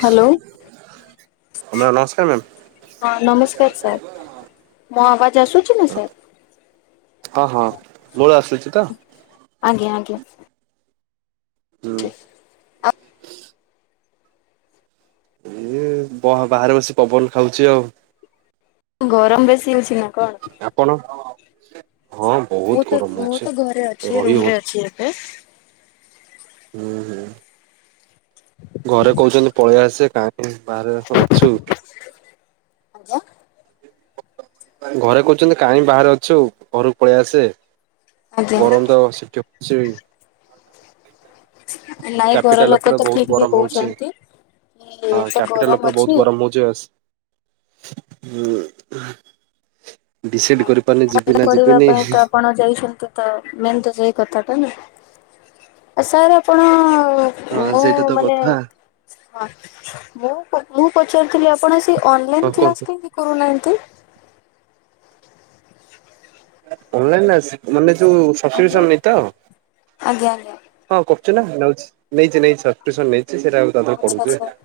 Hello ନମସ୍କାର ma'am. ହଁ ନମସ୍କାର ସାର୍ ମୋ ଆବାଜ ଆସୁଛି ନା ସାର୍? ହଁ ହଁ ମୋର ଆସୁଛି ତ? ଆଜ୍ଞା ଆଜ୍ଞା। ହୁଁ। [inaudible] ବହ ବାହାରେ ବସି ପବନ ଖାଉଚି ଆଉ। ଗରମ ବେଶୀ ହଉଚି ନା କଣ? ଆପଣ। ହଁ ବହୁତ ମୁଁ ତ ଗରମ ମୁଁ ହଉଛି ତ ଘରେ ଅଛି, ରହି ରୁମ ରେ ହଉନି। ଅଛି ଏବେ। ହୁଁ ହୁଁ। ଘରେ କହୁଛନ୍ତି ପଳେଇ ଆସେ କାହିଁ ବାହାରେ ଏ ଅଛୁ। ଆଜ୍ଞା। ଘରେ କହୁଛନ୍ତି କାହିଁ ବାହାରେ ଅଛୁ ଘରକୁ ପଳେଇ ଆସେ ଆଜ୍ଞା ଗରମ ତ ସେଟି ସେଇ। ନାଇଁ ଘର କ୍ୟାପିଟାଲ ଲୋକ ଉପରେ ତ ଠିକ ବହୁତ ବି ଗରମ ହଉଛି କହୁଛନ୍ତି। କି ହଁ ଏତେ କ୍ୟାପିଟାଲ ଗରମ ଉପରେ ଅଛି ବହୁତ ଗରମ ହଉ ଚସ୍ ଉଁ ଡିସାଇଡ୍ କରି ପାଠ ପଢିବା ପାଇଁ ତ ଆପଣ ଯାଇଛନ୍ତି। ତ ମେନ୍ ତ ସେଇ କଥା ଟା ନା, ଆ ସାର୍ ଆପଣ ହଁ ମୁଁ ସେଇଟା ତ ମାନେ କଥା। ହଁ ମୁଁ ମୁଁ ପଚାରୁଥିଲି ଆପଣ ସେ ହଁ ଅନଲାଇନ କୁହନ୍ତୁ କ୍ଲାସ କାହିଁକି କରୁନାହାନ୍ତି? ଅନଲାଇନ ଆସ୍ ମାନେ ଯଉ ଆଜ୍ଞା ସବସ୍କ୍ରିସମି ତ। ଆଜ୍ଞା ଆଜ୍ଞା ହଁ କରୁଛି ନା, ନଉଛି ନେଇଛି ନେଇଛି [unintelligible] ସନ ନେଇଛି ସେଟା ଆଉ [unintelligible] ଆଚ୍ଛା ଆଚ୍ଛା। ପଢ଼ୁଥିବେ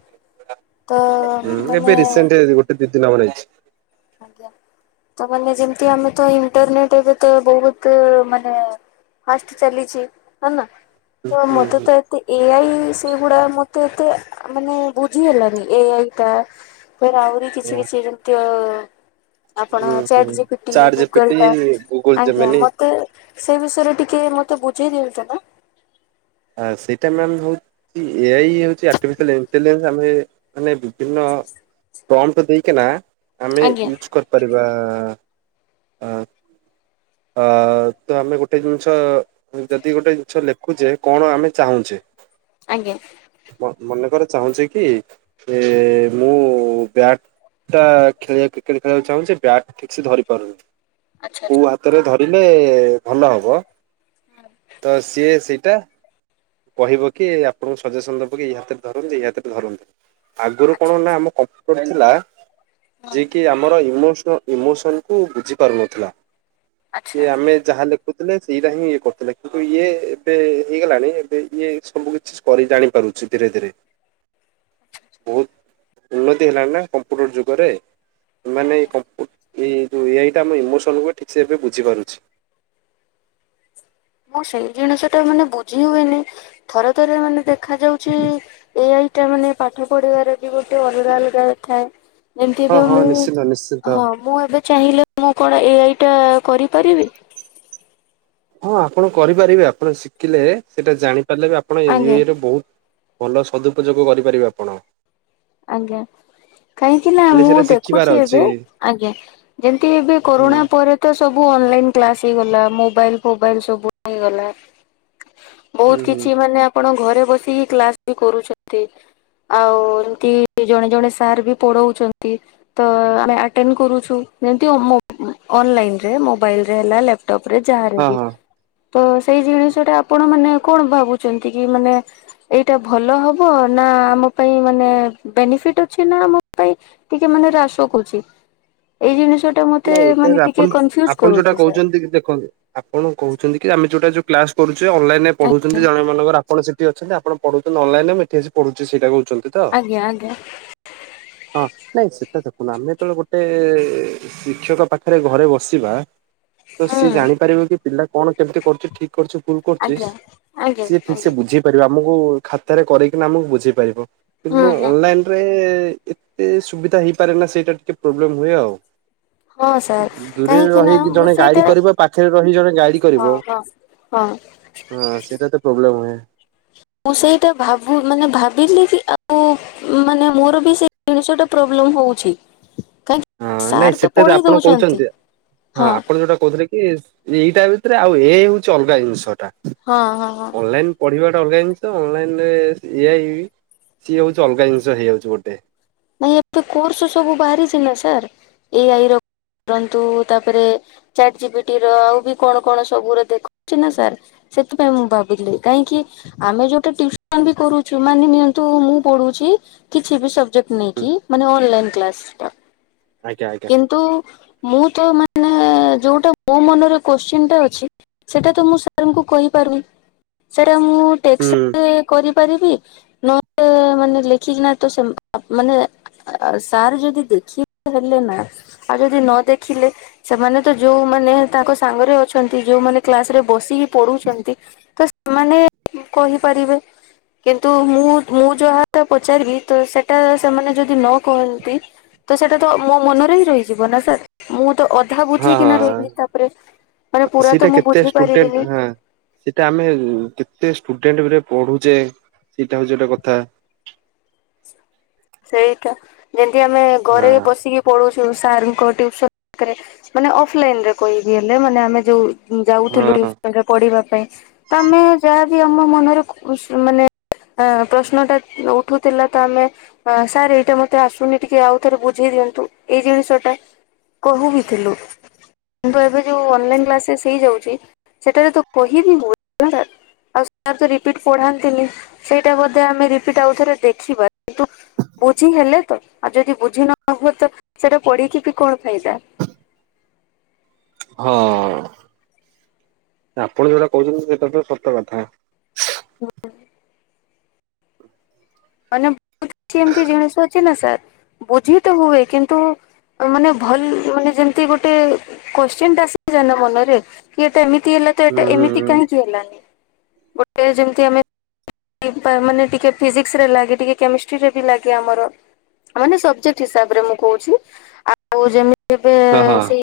ତ ହୁଁ ମାନେ ଏବେ ରିସେଣ୍ଟ ଗୋଟେ ଦି ଦିନ ହବ ନେଇଚି। ଆଜ୍ଞା, ତା ମାନେ ଯେମିତି ଆମେ ତ ଇଣ୍ଟରନେଟ ଏବେ ତ ବହୁତ୍ ମାନେ ଫାଷ୍ଟ ଚାଲିଛି ହଁ ନା ତ ମତେ ହୁଁ ତ ଏ ଆଇ ସେଗୁଡା ମତେ ଏତେ ମାନେ ବୁଝି ହେଲାନି ଏ ଆଇ ଟା ସାର୍ ଆହୁରି କିଛି କିଛି ଯେମତି ଅ ଅ ଆପଣ ହୁଁ ଚାଟ୍ ଯି ପିଟି ଚାଟ୍ ଗୁଗଲ ଜିପିଟି ଟା ଗୁଗୁଲ ଆଜ୍ଞା ଜେମିନି ମତେ ସେଇ ବିଷୟରେ ଟିକେ ମତେ ବୁଝେଇ ଦିଅନ୍ତୁ ନା। ଆ ସେଇଟା ମ୍ୟାମ୍ ହଉ ଚି ଏ ଆଇ ହଉଛି [unintelligible] ଆମେ ମାନେ ବିଭିନ୍ନ ପ୍ରମ୍ପ୍ଟ ଦେଇକିନା ଆମେ ଆଜ୍ଞା ୟୁଜ କରିପାରିବା ଆ। ଆ ତ ଆମେ ଗୋଟେ ଜିନିଷ ଯଦି ଗୋଟେ ଜିନିଷ ଲେଖୁଛେ କଣ ଆମେ ଚାହୁଁଚେ। ଆଜ୍ଞା। ମ ମନେ କର ଚାହୁଁଚେ କି ଇ ମୁଁ ବ୍ୟାଟ ଟା ଖେଳିବା କ୍ରିକେଟ ଖେଳିବାକୁ ଚାହୁଁଚି ବ୍ୟାଟ୍ ଠିକ ସେ ଧରି ପାରୁନି। ଆଚ୍ଛା ଆଛା। କୋଉ ହାତରେ ଧରିଲେ ଭଲ ହବ, ତ ସିଏ ସେଇଟା କହିବ କି ଆପଣଙ୍କୁ ସଜେସନ ଦବ କି, ଏଇ ହାତରେ ଧରନ୍ତି ଏଇ ହାତରେ ଧରନ୍ତୁ। ଆଚ୍ଛା ଆଗୁରୁ ଆଚ୍ଛା କଣ ନା ଆଚ୍ଛା। ଆମ କମ୍ପୁଟର ଥିଲା ହୁଁ ଯିଏ କି ଆମର ଇମୋସନ୍ ଇମୋସନ୍ କୁ ବୁଝିପାରୁ ନଥିଲା, ଆଚ୍ଛା ଇଏ ଆମେ ଯାହା ଲେଖ ଖୁଥିଲେ ସେଇଟା ହିଁ ଇଏ କରୁଥିଲେ, କିନ୍ତୁ ଇଏ ଏବେ ହେଇଗଲାଣି ଏବେ ଇଏ ସବୁ କିଛି କରି ଜାଣି ପାରୁଛି ଧୀରେ ଧୀରେ। ବହୁତ ଉନ୍ନତି ହେଲାଣି ନା କମ୍ପ୍ୟୁଟର ଯୁଗରେ। ମାନେ ଏଇ ଆଜ୍ଞା। କପ୍ ଏଇ ଯୋଉ ଏ ଆଇ ଟା ଆମ ଇମୋସନକୁ ଠିକ ସେ ଏବେ ବୁଝି ପାରୁଛି। ମୁଁ ସେଇ ଜିନିଷ ଟା ମାନେ ବୁଝି ହୁଏନି, ଥରେ ଥରେ ମାନେ ଦେଖା ଯାଉଛି ଏ ଆଇ ଟା ମାନେ ପାଠ ପଢିବାରେ ଯେ ଗୋଟେ ଅଲଗା ଅଲଗା ଥାଏ ଯେମତି ହଁ ଏବେ ହଁ ମୁଁ ନିଶ୍ଚିନ୍ତ ନିଶ୍ଚିନ୍ତ। ହଁ। ମୁଁ ଏବେ ଚାହିଁଲେ ମୁଁ କଣ ଏ ଆଇ ଟା କରିପାରିବି? ହଁ ଆପଣ କରିପାରିବେ ଆପଣ ଶିଖିଲେ ସେଇଟା ଜାଣିପାରିଲେ ବି ଆପଣ ଏ ଏ ଆଜ୍ଞା। ଆଇ ରେ ବହୁତ ଭଲ ସଦୁପଯୋଗ କରିପାରିବେ ଆପଣ। ଆଜ୍ଞା। କାହିଁକି ନା ହେଲେ ମୁଁ ସେଇଟା ଶିଖିବାର ଦେଖୁଛି ଅଛି ଏବେ ଆଜ୍ଞା ଯେମତି ଏବେ ହଁ କରୋନା ପରେ ତ ସବୁ ଅନଲାଇନ କ୍ଲାସ ହେଇଗଲା ମୋବାଇଲ ଫୋବାଇଲ ସବୁ ହେଇଗଲା। ବହୁତ ହୁଁ ହୁଁ। କିଛି ମାନେ ଆପଣ ଘରେ ବସିକି କ୍ଲାସ ବି କରୁଛନ୍ତି। ଆଉ ତି ଜଣେ ଜଣେ ସାର୍ ବି ପଡଉଛନ୍ତି। ତ ଆମେ ଆଟେନ୍ କରୁଛୁ। ଯେମତି ଅ ମୋ ଉ ଅନଲାଇନରେ ମୋବାଇଲରେ ହେଲା ଲା ଟପ ରେ ଯାହାରେ ହଁ ବି ହଁ ତ ସେଇ ଜିନିଷ ଟା ଆପଣ ମାନେ କଣ ଭାବୁଛନ୍ତି କି ମାନେ ଏଇଟା ଭଲ ହବ ନା ଆମ ପାଇଁ ମାନେ ବେନିଫିଟ ଅଛି ନା ଆମ ପାଇଁ ଟିକେ ମାନେ ହ୍ରାସ କରୁଛି? ଏଇ ଜିନିଷ ଟା ମତେ ନାଇଁ ଏଇଟା ମାନେ ଆପଣ ଟିକେ କନଫ୍ୟୁଜ ଆପଣ ଯୋଉଟା କରୁଛି ସାର୍। କହୁଛନ୍ତି କି ଦେଖନ୍ତୁ ଆପଣ କହୁଚନ୍ତି କି ଆମେ ଯୋଉଟା ଯୋଉ କ୍ଲାସ କରୁଚେ ଅନଲାଇନ ରେ ପଢୁଚନ୍ତି ଜଣେ ମନେକର ଆପଣ ସେ ଠି ଅଛନ୍ତି ଆପଣ ପଢଉଚନ୍ତି ଅନଲାଇନ୍ ରେ ମୁଁ ଏଠି ଆସି ପଢୁଚି ସେଇଟା କହୁଚନ୍ତି। ଆଜ୍ଞା ଆଜ୍ଞା। ହଁ ନାଇଁ ସେଟା ଦେଖନ୍ତୁ ଆମେ ଯେତବେଳେ ଗୋଟେ ଶିକ୍ଷକ ପାଖରେ ଘରେ ବସିବା ତ ସିଏ ହୁଁ। ଜାଣିପାରିବ କି ପିଲା କଣ କେମିତି କରୁଚି ଠିକ୍ କରୁଚି ଭୁଲ କରୁଚି ଆଜ୍ଞା ଆଜ୍ଞା ସିଏ ଠିକସେ ଆଜ୍ଞା ବୁଝେଇ ପାରିବେ ଆମୁକୁ ଖାତାରେ କରେଇକିନା ଆମୁକୁ ବୁଝେଇ ପାରିବ ହୁଁ କିନ୍ତୁ ହୁଁ ଅନଲାଇନ ରେ ଏତେ ସୁବିଧା ହେଇପାରେ ନା ସେଇଟା ଟିକେ ପ୍ରୋବ୍ଲେମ ହୁଏ ଆଉ। ହଁ ସାର୍ ଦୂରରେ କାହିଁକିନା ରହିକି ମୁଁ ଜଣେ ଗାଇଡ ସେଇଟା କରିବ ପାଖରେ ରହି ଜଣେ ଗାଇଡ କରିବ ହଁ ହଁ। ହଁ। ହଁ ସେଇଟା ତ ପ୍ରୋବ୍ଲେମ ହୁଏ। ମୁଁ ସେଇଟା ଭାବୁ ମାନେ ଭାବିଲି କି ଆଉ ମାନେ ମୋର ବି ସେ ଜିନିଷଟା ପ୍ରୋବ୍ଲେମ ହଉଛି କାଇଁ ହଁ ନାଇଁ ସେଟା ଯେ ଆପଣ କହୁଚନ୍ତି ହଁ ଆପଣ ଯୋଉଟା କହୁଥିଲେ ଏ ଏଇଟା ଭିତରେ ଆଉ ଏ ହେଉଛି ଅଲଗା ଜିନିଷଟା ହଁ ହଁ ହଁ ଅନଲାଇନ ପଢିବାଟା ଅଲଗା ଜିନିଷ ଅନଲାଇନ ରେ ଏ ଆଇ ସିଏ ହଉଚି ଅଲଗା ଜିନିଷ ହେଇଯାଉଛି ଗୋଟେ। ନାଇଁ ଏତେ କୋର୍ସ ସବୁ ବାହାରିଛି ନା ସାର୍ ଏ ଆଇ ର ରନ୍ତୁ ତାପରେ ଚାଟ ଜି ପି ଟି ର ଆଉ ବି କଣ କଣ ସବୁ ର ଦେଖଉଛି ନା ସାର୍। ସେଥିପାଇଁ ମୁଁ ଭାବୁଥିଲି କାହିଁକି ଆମେ ଯୋଉଟା ଟିଉସନ ବି କରୁଛୁ ମାନେ ନିଅନ୍ତୁ ମୁଁ ପଢୁଛି କିଛି ବି ସବଜେକ୍ଟ ହୁଁ ନେଇକି ମାନେ ଅନଲାଇନ କ୍ଲାସ ଟା ଆଜ୍ଞା ଆଜ୍ଞା କିନ୍ତୁ ମୁଁ ତ ମାନେ ଯୋଉଟା ମୋ ମନରେ କୋଶ୍ଚିନ୍ ଟା ଅଛି ସେଇଟା ତ ମୁଁ ସାରଙ୍କୁ କହିପାରୁନି ସେଟା ମୁଁ ଟେଷ୍ଟ ହୁଁ। ରେ କରିପାରିବି ନହେଲେ ମାନେ ଲେଖିକିନା ତ ସେ ଆ ମାନେ ଅ ସାର୍ ଯଦି ଦେଖି ପାରିଲେ ନା ଆଉ ଯଦି ନ ଦେଖିଲେ ସେମାନେ ତ ଯୋଉମାନେ ତାଙ୍କ ସାଙ୍ଗରେ ଅଛନ୍ତି ଯୋଉମାନେ କ୍ଲାସ ରେ ବସିକି ପଡୁଛନ୍ତି ତ ସେମାନେ ଉ କହିପାରିବେ କିନ୍ତୁ ମୁଁ ମୁଁ ଯାହା ଟା ପଚାରିଲି ତ ସେ ଟା ସେମାନେ ଯଦି ନ କହନ୍ତି ତ ସେଇଟା ତ ମୋ ମନରେ ହିଁ ରହିଯିବ ନା ସାର୍ ମୁଁ ତ ଅ ଅଧା ହଁ ବୁଝିକିନା ହଁ ରହିଗଲି ତାପରେ ମାନେ ପୁରା ସେଇଟା ତ ମୁଁ କେତେ ବୁଝି ଷ୍ଟୁଡେଣ୍ଟ ପାରିବିନି। ହଁ ସେଇଟା ଆମେ କେତେ ଷ୍ଟୁଡେଣ୍ଟରେ ପଢୁଛେ ସେଇଟା ହଉଛି ଗୋଟେ କଥା। ସେଇଟା ଯେମତି ଆମେ ଘରେ ହଁ ବସିକି ପଢୁଛୁ ସାରଙ୍କୁ କହ ଟୁୟୁସନ କରେ ମାନେ ଅଫଲାଇନରେ କହିବି ହେଲେ ମାନେ ଆମେ ଯୋଉ ଯାଉଥିଲୁ ହଁ ଟିୟୁସନରେ ପଢିବା ପାଇଁ ତମେ ଯାହା କି ଆମ ମନରେ ପ ମାନେ ପ୍ରଶ୍ନଟା ଉଠୁଥିଲା ତ ଆମେ ହ ସାର୍ ଏଇଟା ମତେ ଆସୁନି ଟିକେ ଆଉ ଥରେ ବୁଝେଇ ଦିଅନ୍ତୁ ଏଇ ଜିନିଷ ଟା। କହୁ ବିଥିଲୁ। କିନ୍ତୁ ଏବେ ଯୋଉ ଅନଲାଇନ୍ କ୍ଲାସେସ୍ ହେଇଯାଉଛି ସେଥିରେ ତ କହିବି ହଉନି। ଆଉ ସାର୍ ତ ରିପିଟ ପଢାନ୍ତିନି ସେଇଟା ବୋଧେ ଆମେ ରିପିଟ ଆଉଥରେ ଦେଖିବା କିନ୍ତୁ ବୁଝି ହେଲେ ତ ଆଉ ଯଦି ବୁଝି ନ ହୁଏ ତ ସେଇଟା ପଢିକି ବି କଣ ଫାଇଦା। ହଁ ଆପଣ ଯଉଟା କହୁଛନ୍ତି ସେଇଟା ତ ସତ କଥା। ମାନେ ବହୁତ କିଛି ଏମିତି ଜିନିଷ ଅଛି ନା ସାର୍ ବୁଝି ତ ହୁଏ କିନ୍ତୁ ମାନେ ଭଲ ମାନେ ଯେମତି ଗୋଟେ କୋଶ୍ଚିନ୍ ଟା ଆସି ଯାଏ ନା ମନରେ କି ଏଇଟା ଏମିତି ତି ହେଲା ତ ହୁଁ ଏଟା ହୁଁ ଏମିତି ହୁଁ। କାହିଁ କି ହେଲାନି ଗୋଟେ ଯେମିତି ଆମେ ମାନେ ଟିକେ ଫିଜିକି ସି ଲାଗେ ଟିକେ କେମେଷ୍ଟ୍ରିରେ ବି ଲାଗେ ଆମର। ମାନେ ସବଜେକ୍ଟ ହିସାବରେ ମୁଁ କହୁଛି ଆଉ ଯେମି ଏବେ ହଁ ହଁ ସେଇ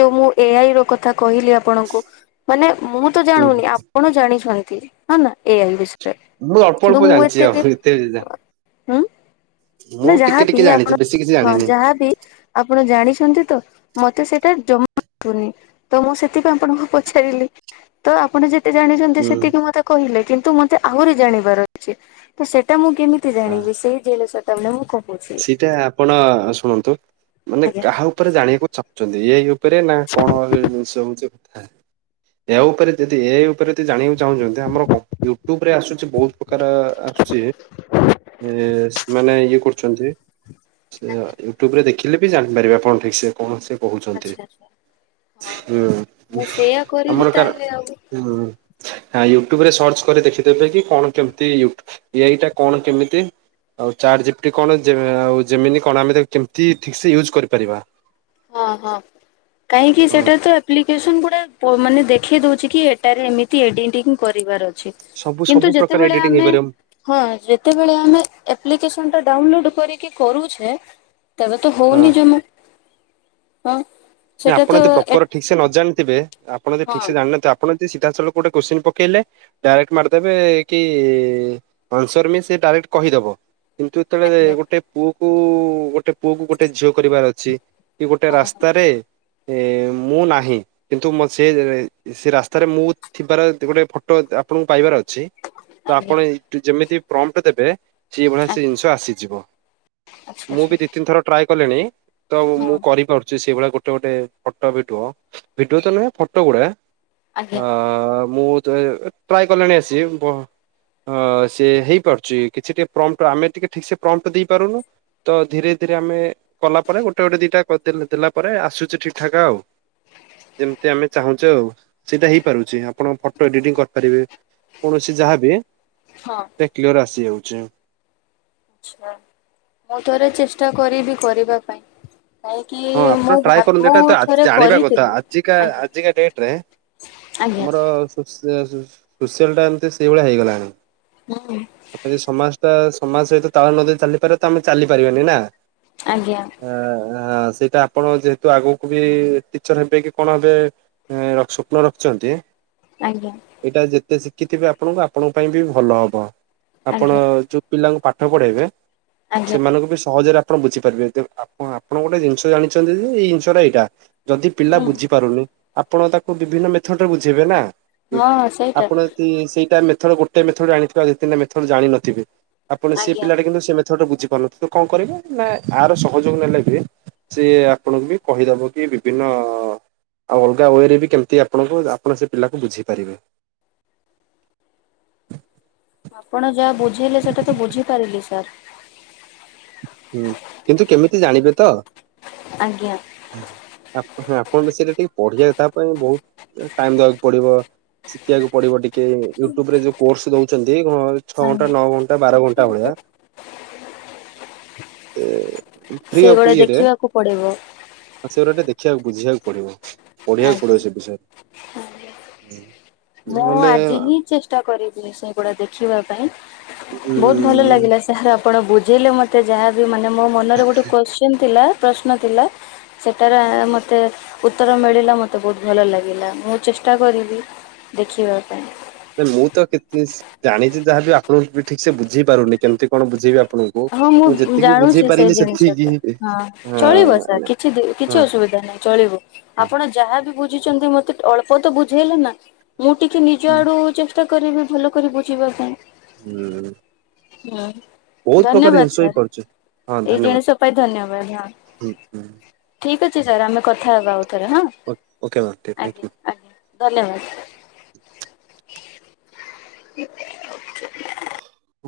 ଯୋଉ ମୁଁ ଏଆଇ ର କଥା କହିଲି ଆପଣଙ୍କୁ ମାନେ ମୁଁ ତ ହୁଁ ଜାଣୁନି ଆପଣ ଜାଣିଛନ୍ତି ହ ନା ଏଆଇ ବିଷୟରେ ମୁଁ ଅଳ୍ପ କିନ୍ତୁ ଅଳ୍ପ ମୁଁ ଜାଣିଛି ଆଉ ଏତିକି ଏତେ ଜା- ହୁଁ ମୁଁ ନା ଟିକେ ଯାହାବି ଟିକେ ଆପଣ ଜାଣିଛି ବେଶୀ କିଛି ହଁ ଜାଣିନି ଯାହାବି ଆପଣ ଜାଣିଛନ୍ତି ତ ମତେ ସେଇଟା ଜମା [unintelligible] ତ ମୁଁ ସେଥିପାଇଁ ଆପଣଙ୍କୁ ପଚାରିଲି ତ ଆପଣ ଯେ ତେ ଜାଣିଛନ୍ତି ହୁଁ ସେତିକି ମତେ କହିଲେ କିନ୍ତୁ ମତେ ଆହୁରି ଜାଣିବାର ଅଛି ତ ସେଇଟା ମୁଁ କେମି ତି ହଁ ଜାଣିବି ସେଇ ଜିନିଷ ଟା ମୁଁ କହୁଛି। ସେଇଟା ଆପଣ ଶୁଣନ୍ତୁ ମାନେ କାହାଉ ଉପରେ ଜାଣିବାକୁ ଚାହୁଁଛନ୍ତି ଏଆଇ ଉପରେ ନା କଣ ଜିନିଷ ହଉଛି କଥା? ଏହା ଉପରେ ଯଦି ଏଆଇ ଉପରେ ଯଦି ଜାଣିବାକୁ ଚାହୁଁଛନ୍ତି ଆମର କମ୍ ୟୁଟ୍ୟୁବ ରେ ଆସୁଛି ବହୁତ ପ୍ରକାର ଆସୁଛି ଏ ସେମାନେ ଇଏ କରୁଛନ୍ତି। ସେ ୟୁଟ୍ୟୁବ ରେ ଦେଖିଲେ ବି ଜାଣିପାରିବେ ଆପଣ ଠିକ ସେ। କଣ ସେ କହୁଛନ୍ତି ଆଚ୍ଛା ଆଚ୍ଛା ହଁ ହୁଁ ମୁଁ ସେଇୟା କରିବି ଆମର କାର୍ ତାହେଲେ ଆଉ ହୁଁ। ହଁ ୟୁଟ୍ୟୁବ ରେ ସର୍ଚ୍ଚ କରି ଦେଖିଦେବେ କି କଣ କେମତି ଉଟ ଏ ଆଇ ଟା କଣ କେମିତି? ଆଉ ଚାଟ ଜି ପି ଟି କଣ ଆଉ ଜେମିନି କଣ ଆମେ କେମିତି ଠିକ ସେ ୟୁଜ୍ କରିପାରିବା? ହଁ ହଁ କାହିଁକି ହଁ ସେଟା ତ ଆପ୍ଲିକେସନ ଗୁଡା ମାନେ ଦେଖେଇ ଦଉଛି କି ଏଟାରେ ଏମିତି ଏଡିଟିଂ କରିବାର ଅଛି। ସବୁ କିନ୍ତୁ ସବୁ ପ୍ରକାର ଯେତେବେଳେ ଏଡିଟିଂ ଆମେ ହେଇପାରିବ ହଁ ଯେତେବେଳେ ଆମେ ଆପ୍ଲିକସନ ଟା ଡାଉନଲୋଡ କରିକି କରୁଛେ ତେବେ ତ ହଁ ହଉନି ଜମା। ହଁ। ନା ସେଟା ତ ଆପଣ ଯଦି ଏ ପ୍ରପର ଠିକ୍ ସେ ନ ଜାଣିଥିବେ ଆପଣ ଯଦି ଠିକ ହଁ ସେ ଜାଣିନଥିବେ ଆ ଆପଣ ଜେ ସିଧାସଳଖ ଗୋଟେ କୋଶ୍ଚିନ ପକେଇଲେ ଡାଇରେକ୍ଟ ମାରିଦେବେ କି ଆନ୍ସର ବି ସେ ଡାଇରେକ୍ଟ କହିଦବ। କିନ୍ତୁ ଯେତେବେଳେ ଆଜ୍ଞା ଗୋଟେ ପୁଅକୁ ଗୋଟେ ପୁଅ କୁ ଗୋଟେ ଝିଅ କରିବାର ଅଛି କି ଗୋଟେ ହଁ ହଁ ରାସ୍ତାରେ ମୁଁ ନାହିଁ କିନ୍ତୁ ମ ସେ ସେ ରାସ୍ତାରେ ମୁଁ ଥିବାର ଗୋଟେ ଫଟୋ ଆପଣଙ୍କୁ ପାଇବାର ଅଛି। ତ ଆଜ୍ଞା ଆପଣ ଯେମିତି ପ୍ରମ୍ପଟ ଦେବେ ସେଇ ଭଳିଆ ଆଜ୍ଞା ସେ ଜିନିଷ ଆସିଯିବ। ଆଚ୍ଛା ମୁଁ ବି ଆଚ୍ଛା ଦି ତିନି ଥର ଟ୍ରାଏ କଲିଣି ତ ମୁଁ ହଁ କରିପାରୁଛି ସେଇଭଳିଆ ଗୋଟେ ଗୋଟେ ଫଟୋ ଭିଡିଓ ଭିଡିଓ ତ ନୁହେଁ ଫଟୋ ଗୁଡା ଆଜ୍ଞା ମୁଁ ଟ୍ରାଏ କଲେଣି ଆସିି ବ ଅଁ ସେ ହେଇପାରୁଛି କିଛି ଟିକେ ପ୍ରମଟ ଆମେ ଟିକେ ଠିକ୍ ସେ ପ୍ରମଟ ଦେଇପାରୁନୁ ତ ଧୀରେ ଧୀରେ ଆମେ କଲା ପରେ ଗୋଟେ ଗୋଟେ ଦିଟା ଦେଲ ଦେଲା ପରେ ଆସୁଛି ଠିକ୍ ଠାକ୍ ଆଉ। ଯେମତି ଆମେ ଚାହୁଁଛେ ଆଉ ସେଇଟା ହେଇପାରୁଛି ଆପଣ ଫଟୋ ଏଡିଟିଂ କରିପାରିବେ। କୌଣସି ଯାହା ବି। ହଁ ସେ କ୍ଲିୟର ଆସିଯାଉଚେ। ଆଛା ମୁଁ ଥରେ ଚେଷ୍ଟା କରିବି କରିବା ପାଇଁ। କାହିଁକି ହଁ ଆପଣ ମୁଁ ଟ୍ରାଏ ଭାବ କରନ୍ତୁ ଏଇଟା ମୁଁ ତ ଥରେ ଜାଣିବା କଥା କରିଥିଲି ଆଜିକା ଆଜ୍ଞା ଆଜିକା ଡେଟ ରେ ଆଜ୍ଞା। ଆମର ସୋସ-ସୋସିଆଲ ଟା ଏମିତି ସେଇଭଳିଆ ହେଇଗଲାଣି। ହଁ ହଁ। ଆମେ ଯଦି ସମାଜ ଟା ସମାଜ ସହିତ ତାଳ ନ ଦେଇ ଚାଲିପାରିବା ତ ଆମେ ଚାଲିପାରିବାନି ନା। ଆଜ୍ଞା। ଆ ହ ସେଇଟା ଆପଣ ଯେହେତୁ ଆଗକୁ ବି ଟିଚର ହେବେ କି କଣ ହେବେ ଏଁ ସ୍ୱପ୍ନ ରଖୁଛନ୍ତି ଆଜ୍ଞା। ଏଇଟା ଯେତେ ଶିଖିଥିବେ ଆପଣଙ୍କୁ ଆପଣଙ୍କ ପାଇଁ ବି ଭଲ ହବ ଆପଣ ଆଜ୍ଞା ଯୋଉ ପିଲାଙ୍କୁ ପାଠ ପଢ଼ାଇବେ ଆଜ୍ଞା ସେମାନଙ୍କୁ ବି ସହଜରେ ଆପଣ ବୁଝିପାରିବେ ଆପଣ ଆପଣ ଗୋଟେ ଜିନିଷ ଜାଣିଛନ୍ତି ଯେ ଏଇ ଜିନିଷଟା ଏଇଟା ଯଦି ପିଲା ହୁଁ ବୁଝି ପାରୁନି? ଆପଣ ତାକୁ ବିଭିନ୍ନ ମେଥଡ ରେ ବୁଝେଇବେ ନା ହଁ ସେଇଟା ଆପଣ ଯି ସେଇଟା ମେଥଡ ଗୋଟେ ସେ ମେଥଡ ଆଣିଥିବତିନିା ମେଥଡ ଜାିନଥିବ ଆପଣ ସେ ଆଜ୍ଞା। ପିଲା କିନ୍ତ ସେ ପିଲାଟା ମେଥଡରେ ବୁଝିପାରୁନଥିବ। ତ କଣ କରିବୁ ନା ଆହାର ସହଯୋଗ ନେଲା କି ସିଏ ଆପଣଙ୍କୁ ବି କହିଦବ କି ବିଭିନ୍ନ ଆଉ ଅଲଗା ୱେରେ ବି କେମିତି ଆପଣଙ୍କୁ ଆପଣ ସେ ପିଲାକୁ ବୁଝିପାରିବେ ଆପଣ ଯାହା ବୁଝେଇଲେ ସେଟା ତ ବୁଝିପାରିଲି ସାର୍। ହୁଁ କିନ୍ତୁ କେମିତି ଜାଣିବେ ତ? ଆଜ୍ଞା। ଆପଣ ସେଇଟା ଟିକେ ପଢିଆ ତା ପାଇଁ ବହୁତ ଟାଇମ ଦବାକୁ ପଡିବ। ଶିଖିବାକୁ ପଡିବ ଟିକ ୟୁଟ୍ୟୁବ ରେ ଯୋଉ କୋର୍ସ ଦଉଛନ୍ତି ଛଅ ଘଣ୍ଟା ଆଜ୍ଞା ନଅ ଘଣ୍ଟା ବାର ଘଣ୍ଟା ଭଳିଆ ଫ୍ରି ଅଫ ସେଇଗୁଡା ୟରେ ଦେଖିବାକୁ ପଡିବ ହ ସେଗୁଡ଼ା ଟିକେ ଦେଖିବାକୁ ବୁଝିବାକୁ ପଡିବ ପଢିବାକୁ ଆଜ୍ଞା ପଡିବ ସେ ବିଷୟରେ। ହୁଁ। ମୁଁ ଆଜି ହିଁ ଚେଷ୍ଟା କରିବି ସେଗୁଡା ଦେଖିବା ପାଇଁ ବହୁତ ଭଲ ଲାଗିଲା ଉଁ ସା ଯହାର ଆପଣ ବୁଝେଇଲେ ମତେ ଯାହାବି ମାନେ ମୋ ମନରେ ଗୋଟେ କୋଶ୍ଚିିନ ଥିଲା ପ୍ରଶ୍ନ ଥିଲା ସେଟାରେ ମୋତେ ଉତ୍ତର ମିଳିଲା ମୋତେ ବହୁତ ଭଲ ଲାଗିଲା ମୁଁ ଚେଷ୍ଟା କରିବି। ଦେଖିବା ପାଇଁ। ନା ମୁଁ ତ କି ଜାଣିଛି ଯାହାବି ଆପଣଙ୍କୁ ବି ଠିକ୍ ସେ ବୁଝେଇ ପାରୁନି କେମିତି କଣ ବୁଝେଇି ବି ଆପଣଙ୍କୁ? ହଁ ମୁଁ ଯେତିକି ବୁଝେଇ ଜାଣୁଛି ସେଇ ପାରିଲି ଜିନିଷ ସେତିକି ଟା ହଁ ଚଳିବ ସାର୍ ହଁ କିଛି ଦିନି। କିଛି ହଁ। ଅସୁବିଧା ନାହିଁ ଚଳିବୁ। ଆପଣ ଯାହାବି ବୁଝିଚନ୍ତି ମତେ ଅଳ୍ପ ତ ବୁଝେଇଲେ ନା ମୁଁ ଟିକେ ନିଜ ଆଡୁ ଚେ ଚେଷ୍ଟା କରିବି ଭଲ କରି ବୁଝିବା ପାଇଁ। ହୁଁ। ହଁ। ବହୁତ ପ୍ରକାର ଧନ୍ୟବାଦ ଜିନିଷ ବି ସାର୍ ପଡୁଛି ହଁ ଏଇ ଧନ୍ୟବାଦ। ଜିଣିଷ ପାଇଁ ଧନ୍ୟବାଦ ହଁ। ଠିକ ଅଛି ସାର୍ ଆମେ କଥା ହେବା ଆଉ ଥରେ ହଁ ଆଜ୍ଞା ଆଜ୍ଞା। ଧନ୍ୟବାଦ। ହଁ।